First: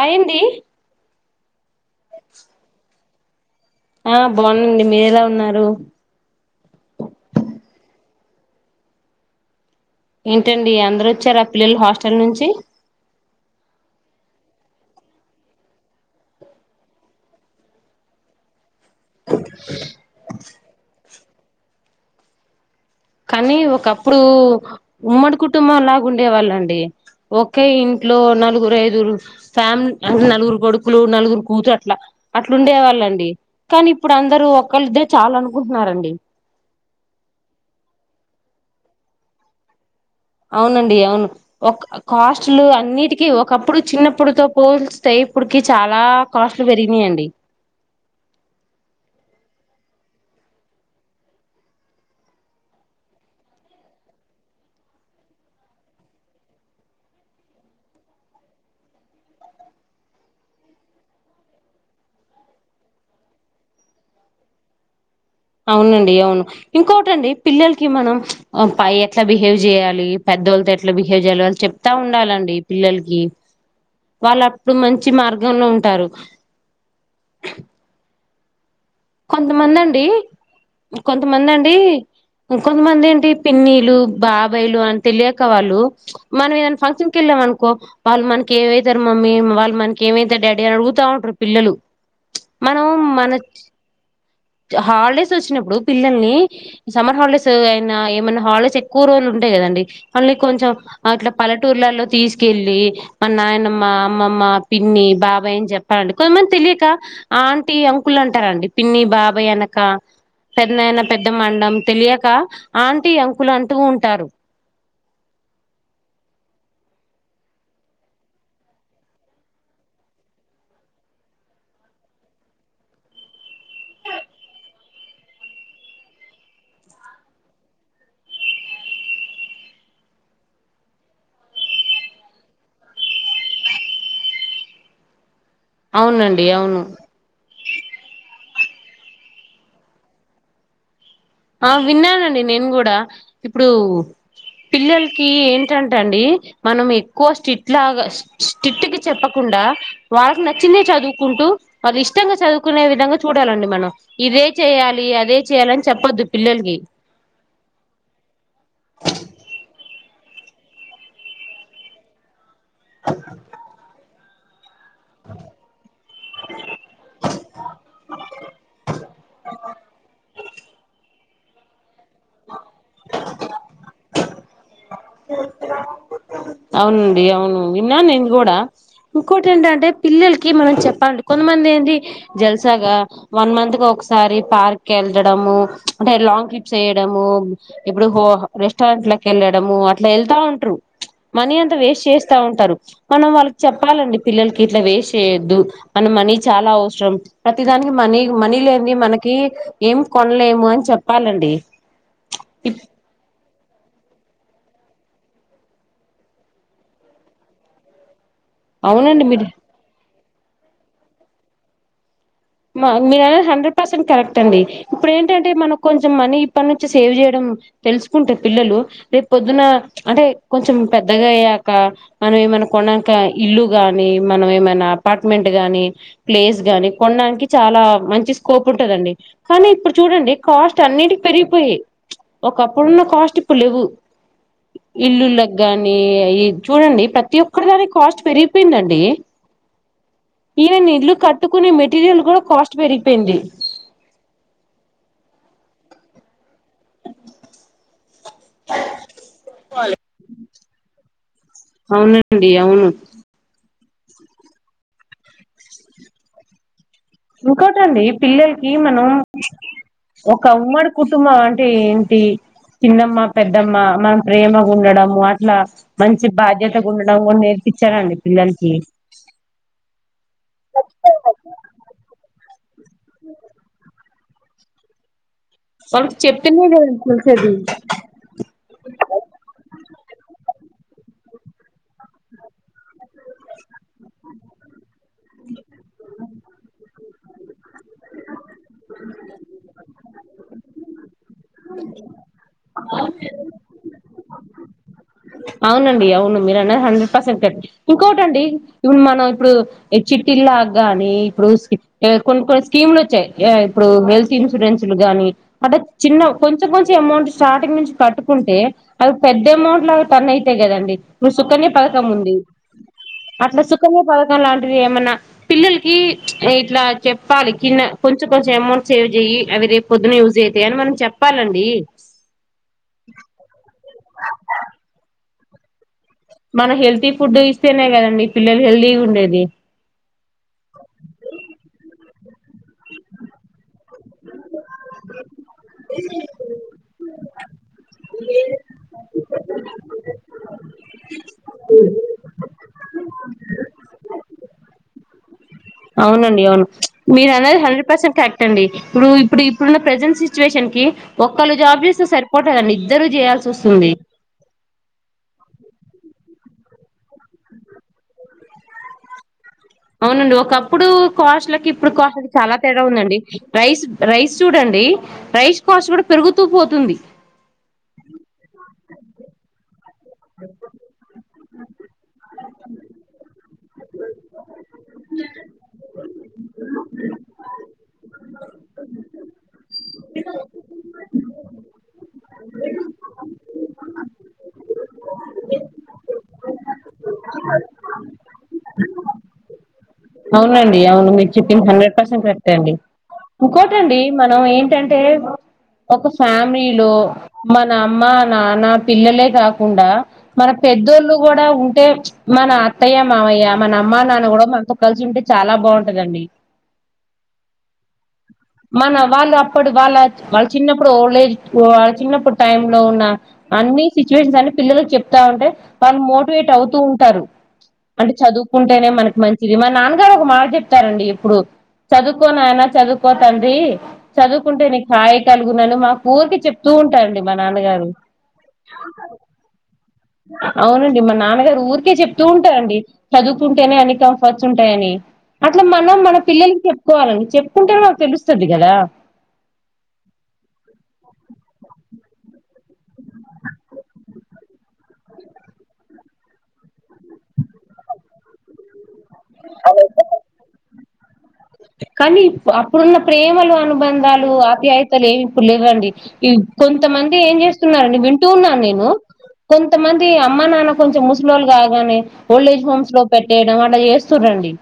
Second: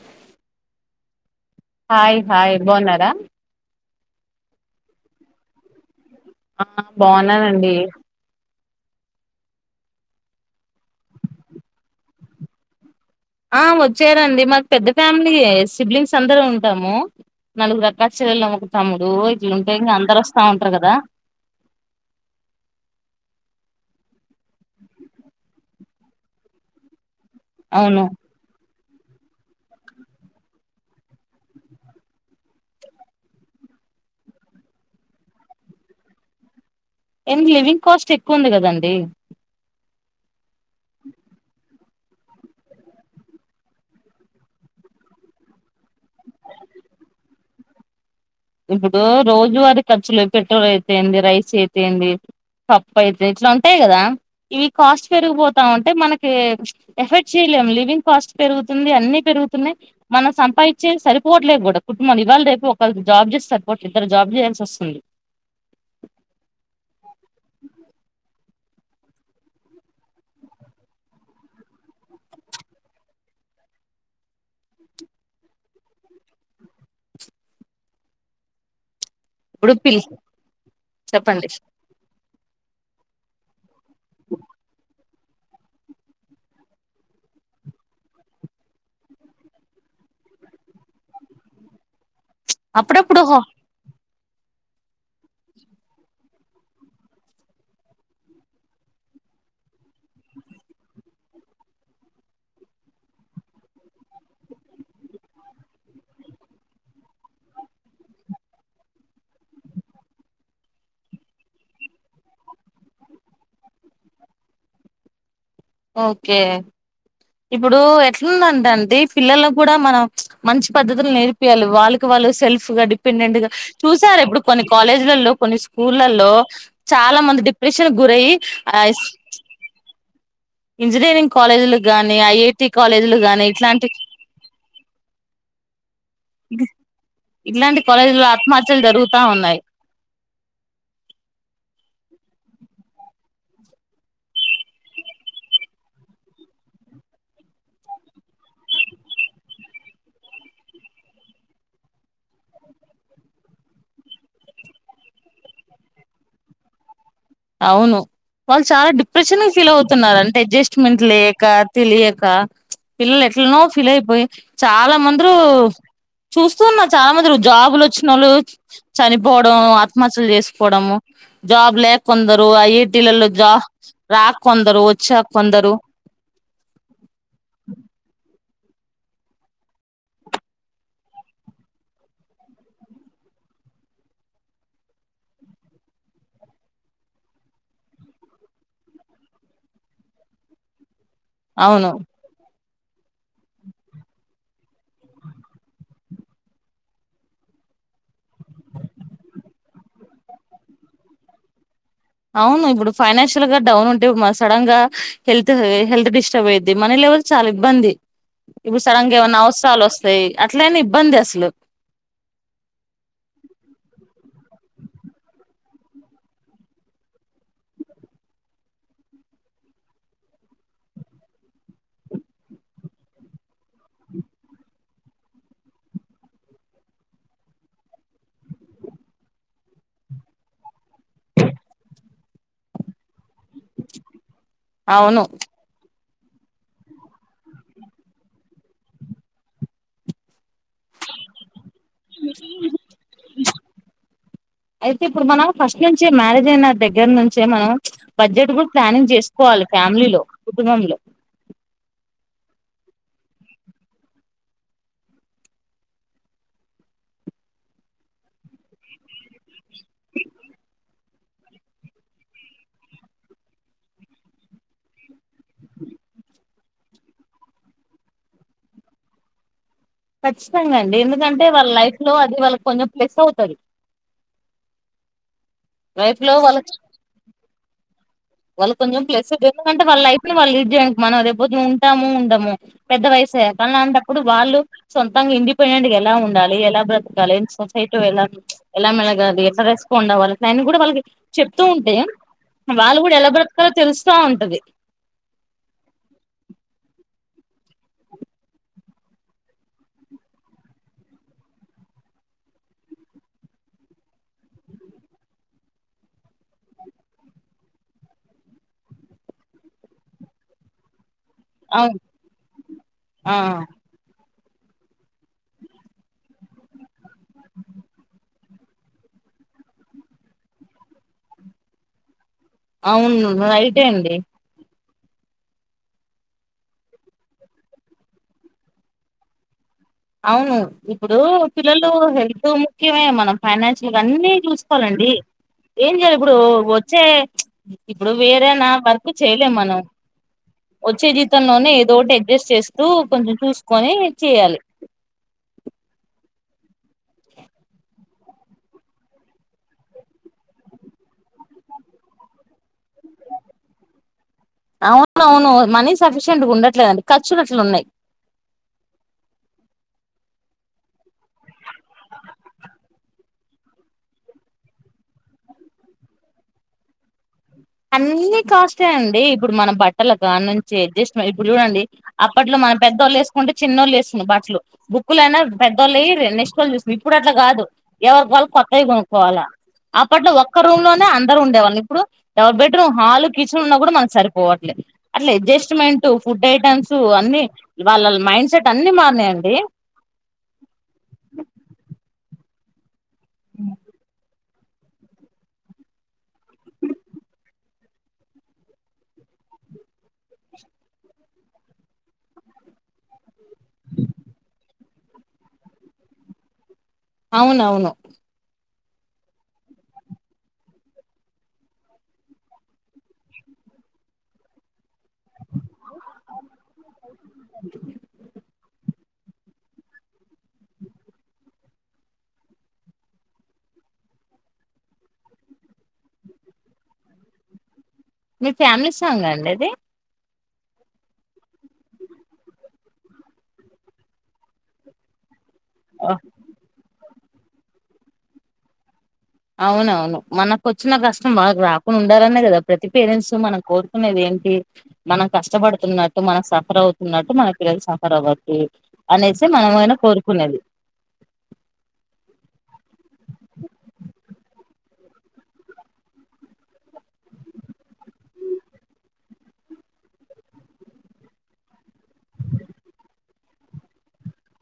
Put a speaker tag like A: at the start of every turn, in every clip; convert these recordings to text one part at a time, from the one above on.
A: అయింది
B: hi hi బాగున్నారా.
A: ఆ బాగునండి మీర ఎలా ఉన్నారు
B: ఆ బాగున్నానండి
A: ఏంటండి అందరు వచ్చారు. పిల్లలు హాస్టల్ నుంచి
B: ఆ వచ్చేడంండి. మాకు పెద్ద ఫ్యామిలీ సిబ్లింగ్స్ అందరుూ ఉంటాము. నాలుగు అక్క చెల్లెలు తమ్ముడు ఇట్లుంటే ఇ అందరు వస్తా ఉంటారు. కదా
A: కానీ ఒకప్పుడు ఉమ్మడి కుటుంబం లాగా ఉండేవాళ్ళండి. ఓకే
B: అవును
A: ఇంట్లో నాలుగు రా ఐదుగురు రు ఫ్యామిలీ అంటే నలుగురు కొడుకులు నలుగురు కూతురు అట్లా అట్లు ఉండే వాళ్ళుండి. కానీ ఇప్పుడు అందరుూ ఒకళ్ళద్దరే చాలా అనుకుంటున్నారండి.
B: ఎం లివింగ్ కాస్ట్ ఎక్కువ ఉంది కదండి.
A: అవునండి అవును ఒక కాస్ట్లు అన్నిటికిీ ఒకప్పుడు చిన్నప్పుడుతో పోల్ స్టే ఇపుడుకి చాలా కాస్ట్లు పెరిగినయి అండి.
B: ఇప్పుడు రోజువారీ ఖర్చులు పెట్రోల్ అయితేయింది. రైస్ అయితేంది, పప్పు అయితేంది ఇట్లా ఉంటాయి కదా ఇవి కాస్ట్ పెరిగిపోతాంంటే. మనకి ఎఫెర్ట్ చేయలేము లివింగ్ కాస్ట్ పెరుగుతుంది. అన్ని పెరుగుతున్నాయి మనం సంపాదించే సరిపోవట్లేదు. కూడా కుటుంబన్ని ఇవాళ రేపు ఒకళ జాబ్ చేస్తారు పోట్ ఇద్దరు జాబ్ చేయాల్సి వస్తుంది.
A: అవునండి అవును ఇంకోటిటండి పిల్లలకి మనం పై ఎట్లా బిహేవ్ చేయాలి. పెద్దవాళ్ళతో ఎట్లా బిహేవ్ చేయాలి, వాళ్ళు చెప్తా ఉండాలండి పిల్లలకి వాళ్ళు అప్పుడు మంచి మార్గంలో ఉంటారు.
B: ఇప్పుడు
A: కొంతమంది
B: పిల్
A: అండి
B: చెప్పండి
A: కొంతమంది అండి కొంతమంది ఏంటి మీ పిన్నీ టు బాబాయిలు అంట తెలియక వాళ్ళు మనం ఏదైనా ఫంక్షన్ క వెళ్ళామ వాళ్ళు మనకి ఏమవుతారు, మమ్మీ వాళ్ళు మనకి ఏమవుతారు డాడీ అని అడుగుతా ఉంటారు పిల్లలు. మనం
B: అప్పుడప్పుడు
A: మన
B: హో
A: హాలిడేస్ వచ్చినప్పుడు పిల్లల్ని సమ్మర్ హాలిడేస్ అయినా ఏమైన్నా హాలిడేస్ ఎక్కువ రోజులు ఉంటాయి కదండి. మళ్ళీ కొంచెం అట్లా పలెటూర్లలో తీసుకెళ్ళి మా నాయనమ్మ అమ్మమ్మ పిన్ని బాబాయ్ అని చెప్పాలండి. కొంతమంది తెలియక ఆంటీ అంకులు అంటారండి పిన్ని బాబాయ్. అబ అనక పెద్దయినా, పెద్దమ్మ తెలియక ఆంటీ అంకులు అంటూ ఉంటారు.
B: ఓకే ఇప్పుడు ఎట్ందంట అండి పిల్లలు కూడా మనం మంచి పద్ధతులు నేర్పియాలి. వాళ్ళకి వాళ్ళు సెల్ఫ్గా డిపెండెంట్గా చూసారు. ఇప్పుడు కొన్ని కాలేజీలలో కొన్ని స్కూళ్లల్లో చాలా మంది డిప్రెషన్ గురయ, ఇంజనీరింగ్ కాలేజీలు గానీ ఐఐటి కాలేజీలు గానీ ఇట్లాంటి
A: అవునండి అవును
B: ఇలాంటి కాలేజీలో ఆత్మహత్య అచ్చం జరుగుతా ఉన్నాయి
A: ఆ విన్నానండి నేను కూడా ఇప్పుడు పిల్లలకి ఏంటంటే అండి మనం ఎక్కువ స్టిట్ లాగా స్టట్కి చెప్పకుండా. వాళ్ళకి నచ్చింద చదువుకుంటూ వాళ్ళు ఇష్టంగా చదువుకునే విధంగా చూడాలండి మనం ఇదే చేయ్యాలి. అదే చేయాలని చెప్పొద్దు పిల్లలకి
B: అవును వాళ్ళు చాలా డిప్రెషన్ ఫీల్ అవుతున్నడి. అడ్జస్ట్మెంట్ లేక తెలియక పిల్లలు ఎట్లున్నావ్ ఫీలయిపోయి [inaudible] చాలా మందిరు చూస్తూ ఉన్నారు, చాలా మందిరు జాబులు వచ్చిన వాళ్ళు చనిపోవడం, ఆత్మహత్యలు చేసుకోవడం. జాబు లేె కొందరు ఐఐటీలల్లో జా రా కొందరూ వ
A: అవునండి అవును విన్నా నేను కూడా ఇంకోటి ఏంటంటే పిల్లలకి మనం చెప్పాలండి కొంతమంది ఏంటి జలసాగా వన్ మంత్ కి ఒకసారి పార్క్ వెళ్ళడము అంటే లాంగ్ ట్రిప్స్ చేయడము ఇప్పుడు హో రెస్టారెంటలకు వెళ్ళడము ఇట్ల వెళ్తా ఉంటారు మనీ అంతా
B: అవును
A: వేస్ట్ చేస్తా ఉంటారు మనం వాళ్ళకి చెప్పాలండి పిల్లలకి ఇట్ల వేస్ట్ చేయొద్దు మన మనీ చాలా అవసరం ప్రతిదానికి మనీ మనీ లేనిది మనకి ఏం కొనలేము అని చెప్పాలండి
B: అవును ఇప్పుడు ఫైనాన్షియల్గా డౌన్ ఉంటే సడన్ గా హెల్త్ హెల్త్ డిస్టర్బ్ అయిద్ది మనీ లెవెల్ చాలా ఇబ్బంది ఇప్పుడు సడంగ
A: అవునండి
B: ఏమన్నా
A: మీరు
B: అవసరాలు వస్ ఏ అట్లనే ఇబ్బంది అసలు
A: మీర అన్నది హండ్రెడ్ పర్సెంట్ కరెక్ట్ అండి ఇప్పుడు ఏంటంటే మనం కొంచెం మనీ ఇప్పటి నుంచి సేవ్ చేయడం తెలుసుకుంటే పిల్లలు రేపు పొద్దున అంటే కొంచెం పెద్దగా అయ్యాక మనం ఏమైనా కొన్నాక ఇల్లు గాని మనం ఏమైనా అపార్ట్మెంట్ గానీ ప్లేస్ గానీ కొన్నా చాలా మంచి స్కోప్ ఉంటదండి కానీ ఇప్పుడు చూడండి కాస్ట్ అన్నిటికి పెరిగిపోయాయి ఒకప్పుడున్న కాస్ట్ అప్పు లేవు
B: అవును
A: ఇల్లుళకి కానీ ఈ చూడండి ప్రతిఒక్కటి దానికి కాస్ట్ పెరిగి పోయింది అండి ఈవెన్ ఇల్లు కట్టుకొనే మెటీరియల్ కూడా [unintelligible] కాస్ట్ పెరిగిపోయింది
B: నుంచి మ్యారేజ్ అయినా దగ్గర నుంచే మనం బడ్జెట్ కూడా ప్లానింగ్ చేసుకోవాలి ఫ్యామిలీలో కుటుంబంలో
A: అండి అవును ఇంకోటండి పిల్లలకి మనం ఒక అమ్మడు కుటుంబం అంటే ఏంటి చిిన్నమ్మ పెద్దమ్మ మనం ప్రేమగా ఉండడము అట్లా మంచి బాధ్యతగా ఉండడం కొన్ని నేర్పించారండి పిల్లలకి
B: ఖచ్చితంగా అండి ఎందుకంటే వాళ్ళ లైఫ్ లో అది వాళ్ళకి కొంచెం ప్లస్ అవుతది
A: వాళ్ళకి
B: లైఫ్ లో వాళ్ళ
A: చెప్తేనే గా తెలిసేది
B: కొంచెం ప్లస్ అంటే ఎందుకంటే వాళ్ళు లైఫ్ లో వాళ్ళు లీడ్ చేయ మనం రేపు పోదునా ఉంటామో ఉండమో పెద్ద వయసుే కలాంటప్పుడు వాళ్ళు సొంతంగా ఇండిపెండెంట్గా ఎలా ఉండాలి ఎలా బ్ర ం [unintelligible] సొసైట్ ఎ ఎలా మెళగాలి ఎలా రెస్పాండ్ అవ్వాలి ఇట్లా అన్ని కూడా వాళ్ళకి చెప్తూ ఉంటే వాళ్ళు కూడా త [inaudible] వస్తా ఉంటది
A: అవునండి అవును మీరు అన్నది హండ్రెడ్ పర్సెంట్ కర్ట్ ఇంకోటిండి ఇప్పుడు మనం ఇప్పుడు చిట్టిల్లా గాని ఇప్పుడు కొన్ని కొన్ని స్కీములు వచ్చాయి ఇప్పుడు హెల్త్ ఇన్సూరెన్స్ లు గాని అంటే చిన్న కొంచెం కొంచెం అమౌంట్ స్టార్టింగ్ నుంచి కట్టుకుంటే అవి పెద్ద అమౌంట్ లా తనైతయ్ గదండి ఇప్పుడు సుఖన్య
B: అవును
A: పథకం ఉంది
B: ఆ
A: అట్లా సుఖన్య పథకం అలాంటివి ఏమన్నా పిల్లలకి ఇట్లా చెప్పాలి కింద కొంచెం కొంచెం అమౌంట్ సేవ్ చెయ్యి అవి రేపు పొద్దున్న యూజ్ అవుతాయి అని మనం చెప్పాలండి
B: అవును రైటే అండి
A: మనం హెల్తీ ఫుడ్ ఇస్తేనే కదండి పిల్లలు హెల్తీ ఉండేది
B: అవును ఇప్పుడు పిల్లలు హెల్త్ ముఖ్యమే మనం ఫైనాన్షియల్ అన్నీ చూసుకోవాలండి ఏం చేయాలి ఇప్పుడు వచ్చే ఇప్పుడు వేరే నా వర్క్ చేయలేం మనం వచ్చే జీతంలోనే ఏదోటి అడ్జస్ట్ చేసు డు కొంచెం చూసుకొని చేయాలి
A: అవునండి అవును మీరు అన్నది హండ్రెడ్ పర్సెంట్ కరెక్ట్ అండి ఇప్పుడు ఇప్పుడు ఇప్పుడున్న ప్రజెంట్ సిచువేషన్ కి ఒక్కోళ్ళు జాబ్ చేస్తే సరిపోతుదండి ఇద్దరు చేయాల్సి వస్తుంది
B: అవును అవును మనీసఫీస్ ఉండట్లేదండి ఖర్చులట్ట ఉన్నాయి
A: అవునండి ఒకప్పుడు కాస్ట్లకి ఇప్పుడు కాస్ట్లకి చాలా తేడా ఉందండి రైస్ రైస్ చూడండి రైస్ కాస్ట్ కూడా పెరుగుతూ పోతుంది
B: అన్ని కాస్టే అండి ఇప్పుడు మన బట్ లాగా నుంచి అడ్జస్ట్ ఇప్పుడు చూడండి అప్పట్లో మన పెద్దోళ్ళు వేసుకుంటే చిన్నోళ్ళు వేసుకునే బట్లు బుక్కులైనా పెద్దోళ్ళయి నెక్స్టోళ్ళు చూసినం ఇప్పుడు అట్లా కాదు ఎవరి వాళు కొత్తవి కొనుక్కోవాలి అప్పట్లో ఒక్క రూమ్ లోనే అందరు ఉండేవాళ్ళు ఇప్పుడు డబల్ బెడ్రూమ్ హాలు కిచెన్ ఉన్నా కూడా మనకు సరిపోవట్లేదు అట్లా అడ్జస్ట్మెంట్ ఫుడ్ ఐటెమ్స్ అన్ని వాళ్ళ మైండ్ సెట్ అన్ని మారినయండి
A: అంతేయండి ఇకోట అండి మనం ఏం ఏంటంటే ఒక ఫ్యామిలీలో మన అమ్మ నాన్న పిల్లలే కాకుండా మన పెద్దోళ్ళు కూడా ఉంటే మన అత్తయ్య మామయ్య మన అమ్మ నాన్న కూడా మనతో కలిసి ఉంటే చాలా బాగుంటందండి
B: అవును అవును
A: మన వాళ్ళు అప్పుడు వాళ్ళ వాళ్ళ చిన్నప్పుడు ఓల్టేజ్ వాళ్ళ చిన్నప్పుడు టైమ్ లో ఉన్న అన్ని సిచువేషన్స్ అన్ని పిల్లలలకు చెప్ ఉంటే వాళ్ళు మోటివేట్ అవుతూ ఉంటారు అంటే చదువుకుంటేనే మనకి ఇది మా నాన్నగారు ఒక మాట చెప్తారండి ఇప్పుడు చదువుకో నయన చదువుకో తండ్రి చదువుకుంటే నీ కాయ కలుగునలు మా ఊరికి చెప్తూ ఉంటారండి మా నాన్నగారు
B: మీ ఫ్యామిలీ సాంగ్ అండి అది
A: అవునండి మా నాన్నగారు ఊరికే చెప్తూ ఉంటారండి చదువుతుంటేనే అని కంఫర్ట్స్ ఉంటాయని అట్లా మనం మన పిల్లలకి చెప్పుకోవాలని చెప్పుకుంటే మాకు తెలుస్తుంది కదా
B: అవునవును మనకోచ్చిన కష్టం వాళ్లకి రా ఉండాలనే కదా ప్రతి పేరెంట్స్ మనం కోరుకునేది ఏంటి మనం కష్టపడుతున్నటు మనం సఫర్ అవుతున్నట్టు మన పిల్లలు సఫర్ అవదు అనేసి మనమైనా కోరుకునేది
A: కానీ ఇప్పుడ అప్పుడున్న ప్రేమలు అనుబంధాలు ఆప్యాయతలు ఏమి ఇప్పుడు లేవండి కొంతమంది ఏం చేస్తున్నారండి వింటూ ఉన్నాను నేను కొంతమంది అమ్మ నాన్న కొంచెం ముసలోళ్ళు కాగానే ఓల్డేజ్ హోమ్స్ లో పెట్టేయడం అలా చేస్తు రండి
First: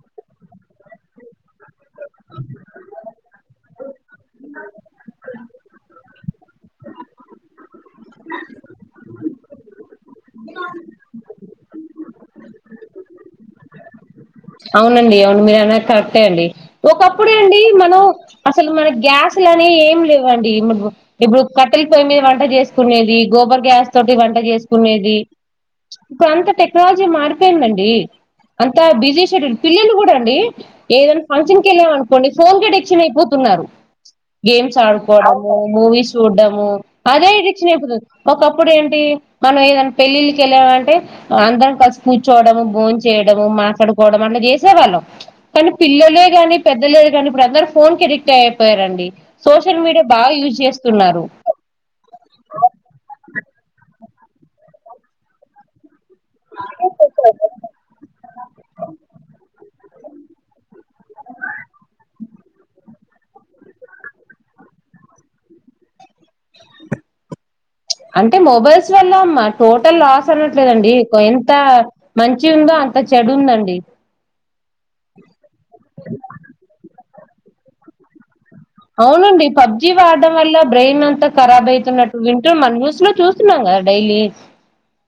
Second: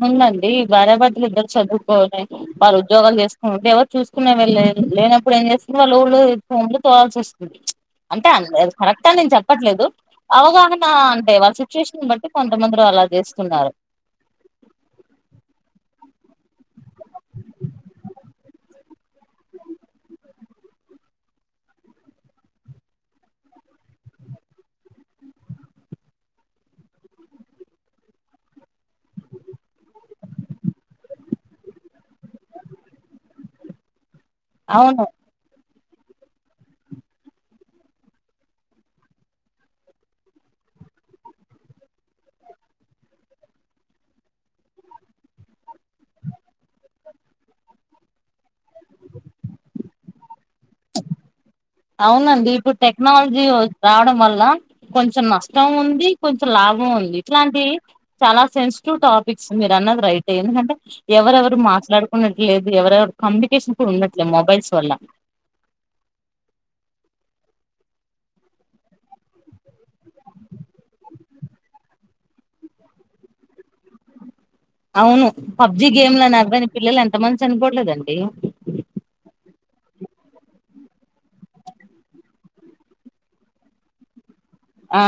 B: అవునండి భార్యాభర్తలు ఇద్దరు చదువు పోతే వాళ్ళ ఉద్యోగం చేసుకునేటే ఎవరు తీకునే వెళ్ళరు లేనప్పుడు ఏం చేస్తు వాళ్ళు ఊళ్ళు ముందుకోవాల్సి వస్తుంది అంటే కరెక్ట్ అని నేను చెప్పట్లేదు అవగాహన అంటే వచ్చి సిచువేషన్ బట్టి కొంతమంది అలా చేసుకుంటూ ఉన్నారు
A: అవునండి అవును మీరు అన్నది కరెక్టే అండి ఒకప్పుడే అండి మనం అసలు మన గ్యాస్లుని ఏం లేవండి ఇప్పుడు కట్టెల పొయ్యి మీద వంట చేసుకునేది గోబర్ గ్యాస్ తోటి వంట చేసుకునేది ఇప్పుడు అంత టెక్నాలజీ మారిపోయింది అండి పిల్లలు కూడా అండి ఏదైనా ఫంక్షన్ కి వెళ్ళామ అనుకోండి ఫోన్ కి అడిక్షన్ అయిపోతున్నారు గేమ్స్
B: అవును
A: ఆడుకోవడము మూవీస్ చూడ్డము అదే ఎడిక్షన్ అయిపోతుంది ఒకప్పుడు ఏంటి మనం ఏదనా పెళ్ళిళ్ళక వెళ్ళామంటే అందరం కలిసి కూర్చోడము భోన్ చేయడము మాట్లాడ అట్లా చేసేవాళ్ళం కానీ పిల్లలే కానీ పెద్దలే కానీ ఇప్పుడు అందరూ ఫోన్ ఎడిట్ డక్ట్ అయిపోయారండి సోషల్ మీడియా బాగా యూస్జ్ చేస్తున్నారు
B: అవునండి ఇప్పుడు టెక్నాలజీ వచి రావడం వల్ల కొంచెం నష్టం ఉంది. కొంచెం లాభం ఉంది ఇట్లాంటి చాలా సెన్సిటివ్ టాపిక్స్ మీరు అన్నది రైట్ ఎందుకంటే ఎవరెవరు మాట్లాడుకున్నట్లేదు ఎవరెవ కమ్యూనికేషన్ కూడా ఉండట్లేదు మొబైల్స్ వల్ల.
A: అంటే మొబైల్స్ వల్ల మ టోటల్ లాస్ అనట్లేదండి ఎంత మంచి ఉందో అంత చెడు ఉందండి.
B: అవును. పబ్జి గేమ్లని అద్వానీ పిల్లలన్ ఎంతమంది చనిపోవట్లేదండి.
A: పబ్జీ వాడడం వల్ల బ్రెయిన్ అంతా కరాబ్ అయితున్నట్టు వింటూ మన న్యూస్ లో చూస్తున్నాం కదా డైలీ.
B: ఆ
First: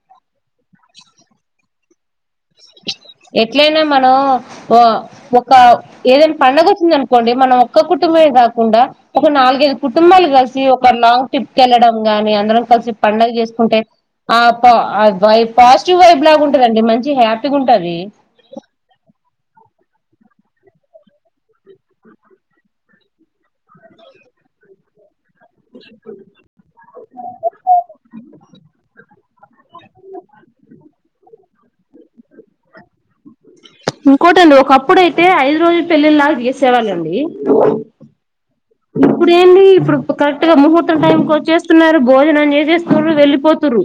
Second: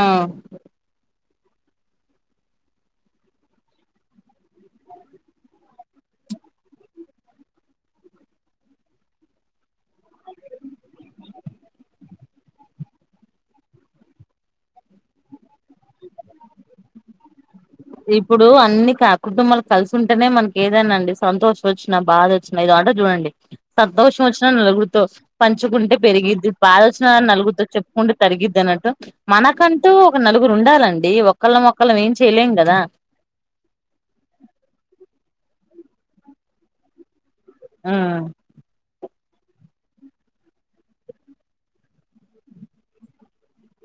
A: ఎట్లయినా మనం ఓ ఒక ఏదైనా పండగ వచ్చిందనుకోండి మనం ఒక్క కుటుంబమే కాకుండా ఒక నాలుగైదు కుటుంబాలు కలిసి ఒక లాంగ్ ట్రిప్ కి వెళ్ళడం గానీ అందరం కలిసి పండగ చేసుకుంటే ఆ పొ ఆ వైబ్ పాజిటివ్ వైబ్లాగా ఉంటుదండి మంచి హ్యాప్
B: ఇప్పుడు అన్ని కాద్ కుటుంబాలకు కలిసి ఉంటేనే మనకి ఏదైనా అండి సంతోషం వచ్చినా బాదొచ్చినా ఏదో అంటారు చూడండి సంతోషం వచ్చినా నలుగురుతో పంచుకుంటే పెరిగిద్ది భాదొచ్చిన నలుగుతో చెప్పుకుంటే తరిగిద్ది అన్నట్టు మనకంటూ ఒక నలుగురు ఉండాలండి ఒకళ్ళం ఒకళ్ళం ఏం చేయలేం కద దా
A: ఇంకోటండి ఒకప్పుడు అయితే ఐదు రోజులు పెళ్లిళ్లాగా చేసేవాళ్ళండి
B: ఆ
A: ఇప్పుడు ఏంది ఇప్పుడు కరెక్ట్గా ముహూర్తం టైంకి వచ్చేస్తున్నారు భోజనం చేసేస్తున్నారు వెళ్ళిపోతుర్రు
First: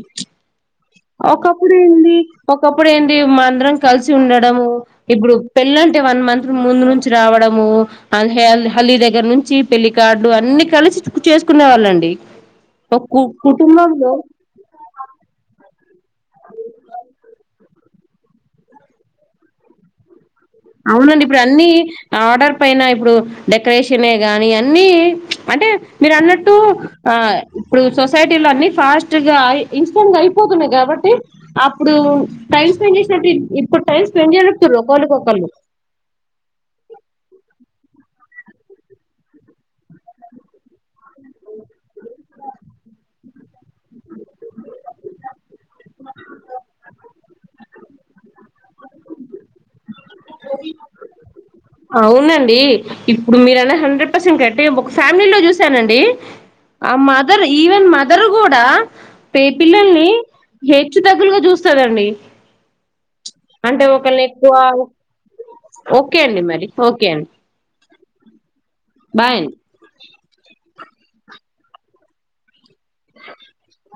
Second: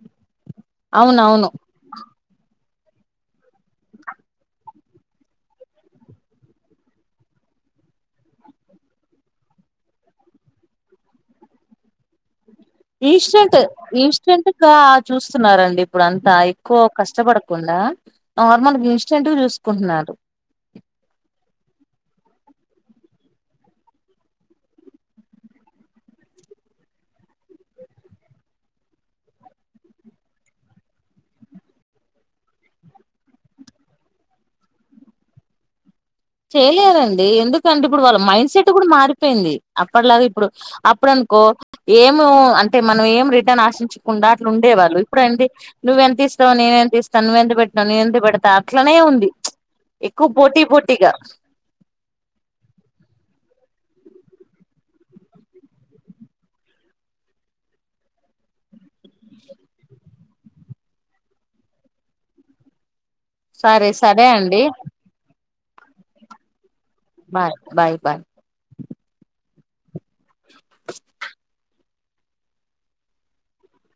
B: అవునవును
A: ఒకప్పుడు ఏంది ఒకప్పుడు ఏంది మా అందరం కలిసి ఉండడము ఇప్పుడు పెళ్లి అంటే వన్ మంత్ ముందు నుంచి రావడము హాల్ హల్లీ దగ్గర నుంచి పెళ్లి కార్డు అన్ని కలిసి చేసుకునే వాళ్ళండి ఒక
B: ఇన్స్టెంట్
A: కుటుంబంలో
B: ఇన్స్టెంట్గా చూస్తున్నారండి ఇప్పుడు అంతా ఎక్కువ కష్టపడకుండా నార్మల్ ఇన్స్టెంట్ చూసుకుంటున్నారు
A: అవునండి ఇప్పుడు అన్ని ఆర్డర్ పైన ఇప్పుడు డెకరేషనే గాని అన్ని అంటే మీరు అన్నట్టు ఆ ఇప్పుడు సొసైటీలో అన్ని ఫాస్ట్ గా ఇన్స్టెంట్ గా అయిపోతున్నాయి కాబట్టి అప్పుడు టైం స్పెండ్ చేసినట్టు ఇప్పుడు టైం స్పెండ్ చేయ్ర ఒకళ్ళక ఒకళ్ళు
B: చేయలేదండి ఎందుకంటే ఇప్పుడు వాళ్ళ మైండ్ సెట్ కూడా మారిపోయింది అప్పటిలాగా ఇప్పుడు అప్పుడు అనుకో ఏమ అంటే మనం ఏం రిటర్న్ ఆశించకుండా అట్లా ఉండే వాళ్ళు ఇప్పుడు అండి నువ్వెంత ఇస్తావు నేను ఎంత ఇస్తాను నువ్వెంత పెడుతావ్ నేను ఎంత పెడతా అట్లనే ఉంది చ్ ఎక్కువ పోటీ పోటీగా
A: అవునండి ఇప్పుడు మీరన్న హండ్రెడ్ పర్సెంట్ కరెక్టే ఒక ఫ్యామిలీలో చూసానండి ఆ మదర్ ఈవెన్ మదర్ కూడా పే పిల్లల్ని హెచ్చు తగ్గులుగా చూస్తాదండి అంటే
B: సరే
A: ఒకళ్ళు
B: సరే
A: ఎక్కువ
B: అండి
A: ఒక్ ఓకే అండి మరి ఓకే అండి
B: బాయ్ బాయ్ బాయ్
A: బాయ్ [inaudible]